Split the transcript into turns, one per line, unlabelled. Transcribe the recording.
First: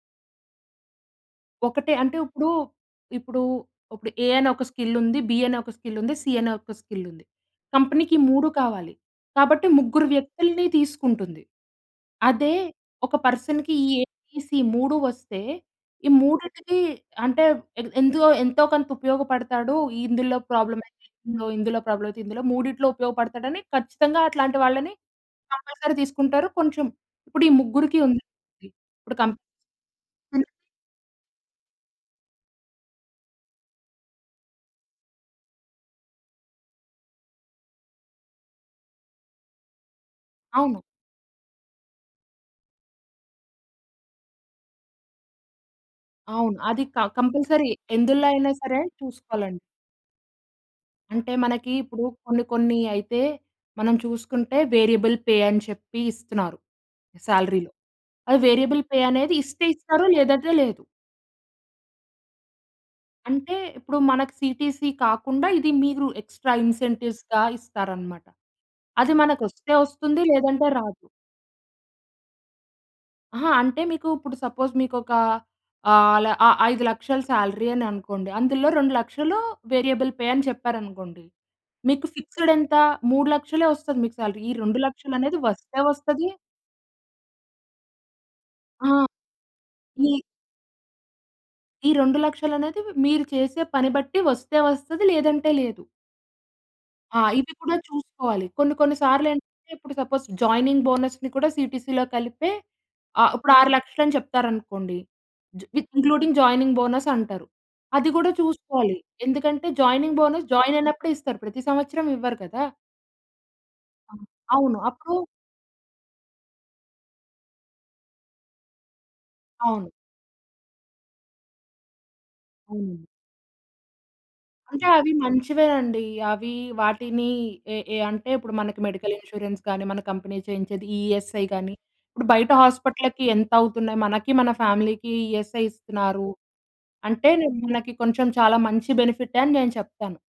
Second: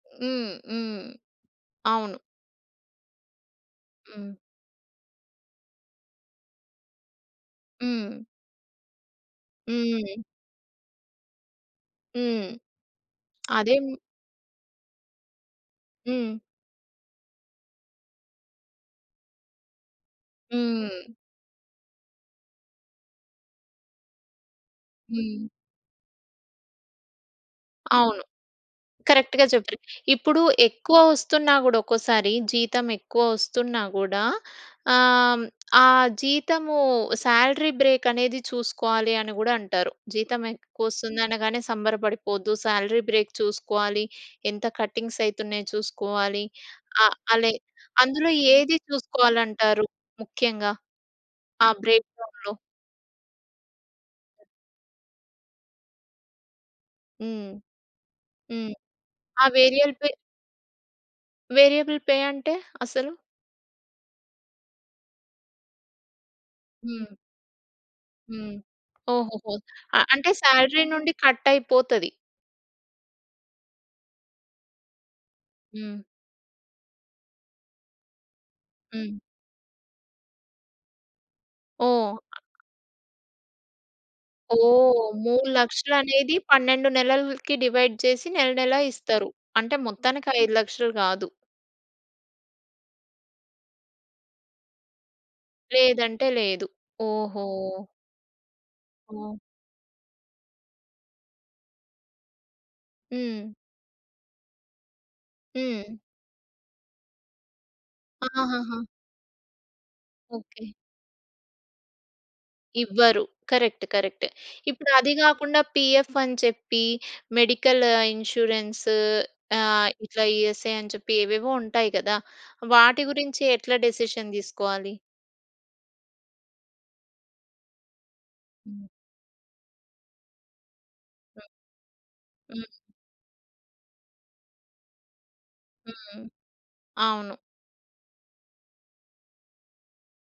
హ్మ్. హ్మ్.
ఒకటే. అంటే
అవును.
ఇప్పుడు, ఇప్పుడు, ఇప్పుడు ఏ
హ్మ్.
అనే ఒక స్కిల్ ఉంది. బి అనే ఒక స్కిల్ ఉంది. సి అనే ఒక స్కిల్ ఉంది. కంపెనీకి
హ్మ్.
3 కావాలి. కాబట్టి ముగ్గురు
హ్మ్.
వ్యక్తుల్ని తీసుకుంటుంది.
హ్మ్.
అదే ఒక పర్సన్‌కి
అదే
ఏ బి సి ఈ 3 వస్తే ఈ
హ్మ్.
మూడిటికి అంటే ఎంతో ఎంతో కొంత ఉపయోగపడతాడు. ఇందులో ప్రాబ్లమ్
హ్మ్.
ఇందులో ప్రాబ్లమ్ అయితే ఇందులో మూడిట్లో ఉపయోగపడతాడు అని ఖచ్చితంగా అట్లాంటి వాళ్ళని
హ్మ్.
కంపల్సరీ తీసుకుంటారు. కొంచెం ఇప్పుడు ఈ ముగ్గురికి
అవును.
ఉంది ఇప్పుడు కం
కరెక్ట్‌గా చెప్పారు. ఇప్పుడు ఎక్కువ వస్తున్నా గూడా ఒక్కోసారి, జీతం ఎక్కువ వస్తున్నా గూడా ఆహ్, ఆ జీతము సాలరీ బ్రేక్ అనేది చూసుకోవాలి అని గూడా అంటారు. జీతం
అవును.
ఎక్కువ వస్తుంది అనగానే సంబరపడిపోవద్దు. సాలరీ బ్రేక్ చూసుకోవాలి. ఎంత కటింగ్స్ అయితున్నాయో చూసుకోవాలి.
అవును. అది క
ఆహ్, అలె
కంపల్సరీ ఎందులో
అందులో
అయినా
ఏది
సరే
చూసుకోవాలి
చూసుకోవాలండి.
అంటారు ముఖ్యంగా
అంటే
ఆ
మనకి ఇప్పుడు
బ్రేక్
కొన్ని
డౌన్‌లో?
కొన్ని అయితే మనం చూసుకుంటే వేరియబుల్ పే అని చెప్పి ఇస్తున్నారు
హ్మ్.
సాలరీ‌లో. ఆ
హ్మ్.
వేరియబుల్ పే అనేది
ఆ
ఇస్తే
వేరియల్
ఇస్తారు
పే
లేదంటే లేదు.
వేరియబుల్ పే అంటే? అసలు.
అంటే ఇప్పుడు మనకు సీటీసీ కాకుండా ఇది మీరు ఎక్స్ట్రా
హ్మ్.
ఇన్సెంటివ్స్‌గా ఇస్తారన్నమాట.
హ్మ్.
అది మనకు
ఓహోహో!
వస్తే
అ
వస్తుంది
అంటే
లేదంటే
సాలరీ
రాదు.
నుండి కట్ అయిపోతది.
అహా! అంటే మీకు ఇప్పుడు సపోజ్ మీకు ఒక
హ్మ్.
ఆహ్, అలా ఆ 5,00,000 సాలరీ అని అనుకోండి. అందులో రెండు
హ్మ్.
లక్షలు వేరియబుల్ పే అని చెప్పారు అనుకోండి. మీకు
ఓహ్!
ఫిక్స్డ్ ఎంత 3,00,000 వస్తుంది మీకు సాలరీ. ఈ రెండు
ఓహ్!
లక్షలు అనేది
మూడు
వస్తే
లక్షలు
వస్తది
అనేది 12 నెలలకి డివైడ్ చేసి నెల నెల
ఆ!
ఇస్తారు. అంటే
ఈ
మొత్తానికి 5,00,000 కాదు.
ఈ 2,00,000 అనేది మీరు చేసే పని బట్టి వస్తే వస్తది లేదంటే లేదు.
లేదంటే లేదు.
ఆ!
ఓహో!
ఇవి కూడా చూసుకోవాలి. కొన్ని కొన్ని సార్లు
హ్మ్.
ఏంటంటే, ఇప్పుడు సపోజ్ జాయినింగ్ బోనస్‌ని కూడా సీటీసీ‌లో కలిపే ఆహ్, ఇప్పుడు
హ్మ్.
6,00,000 అని చెప్తారు అనుకోండి. జ్ విత్
హ్మ్.
ఇంక్లూడింగ్ జాయినింగ్ బోనస్ అంటారు. అది కూడా
ఆహాహ!
చూసుకోవాలి. ఎందుకంటే జాయినింగ్ బోనస్
ఓకే.
జాయిన్ అయినప్పుడే ఇస్తారు. ప్రతి సంవత్సరం ఇవ్వరు కదా!
ఇవ్వరు. కరెక్ట్.
ఆ!
కరెక్ట్.
అవును.
ఇప్పుడు
అప్పుడు
అది కాకుండా పిఎఫ్ అని చెప్పి మెడికల్ ఇన్స్యూరెన్స్ ఆహ్,
అవును.
ఇట్లా ఈఎస్ఐ అని చెప్పి ఏవేవో ఉంటాయి కదా! వాటి
అవునండి.
గురించి ఎట్లా డెసిషన్
అంటే
తీసుకోవాలి?
అవి మంచివేనండి. అవి వాటిని ఏ, ఏ అంటే ఇప్పుడు మనకి
హ్మ్.
మెడికల్ ఇన్స్యూరెన్స్ కానీ మన కంపెనీ చేయించేది ఈ ఈఎస్ఐ కాని. ఇప్పుడు బయట
హ్మ్.
హాస్పిటల్లకి ఎంత అవుతున్నాయి మనకి మన ఫ్యామిలీకి ఈఎస్ఐ
హ్మ్.
ఇస్తున్నారు. అంటే
అవును.
మనకి కొంచెం చాలా మంచి బెనిఫిటే అని నేను చెప్తాను.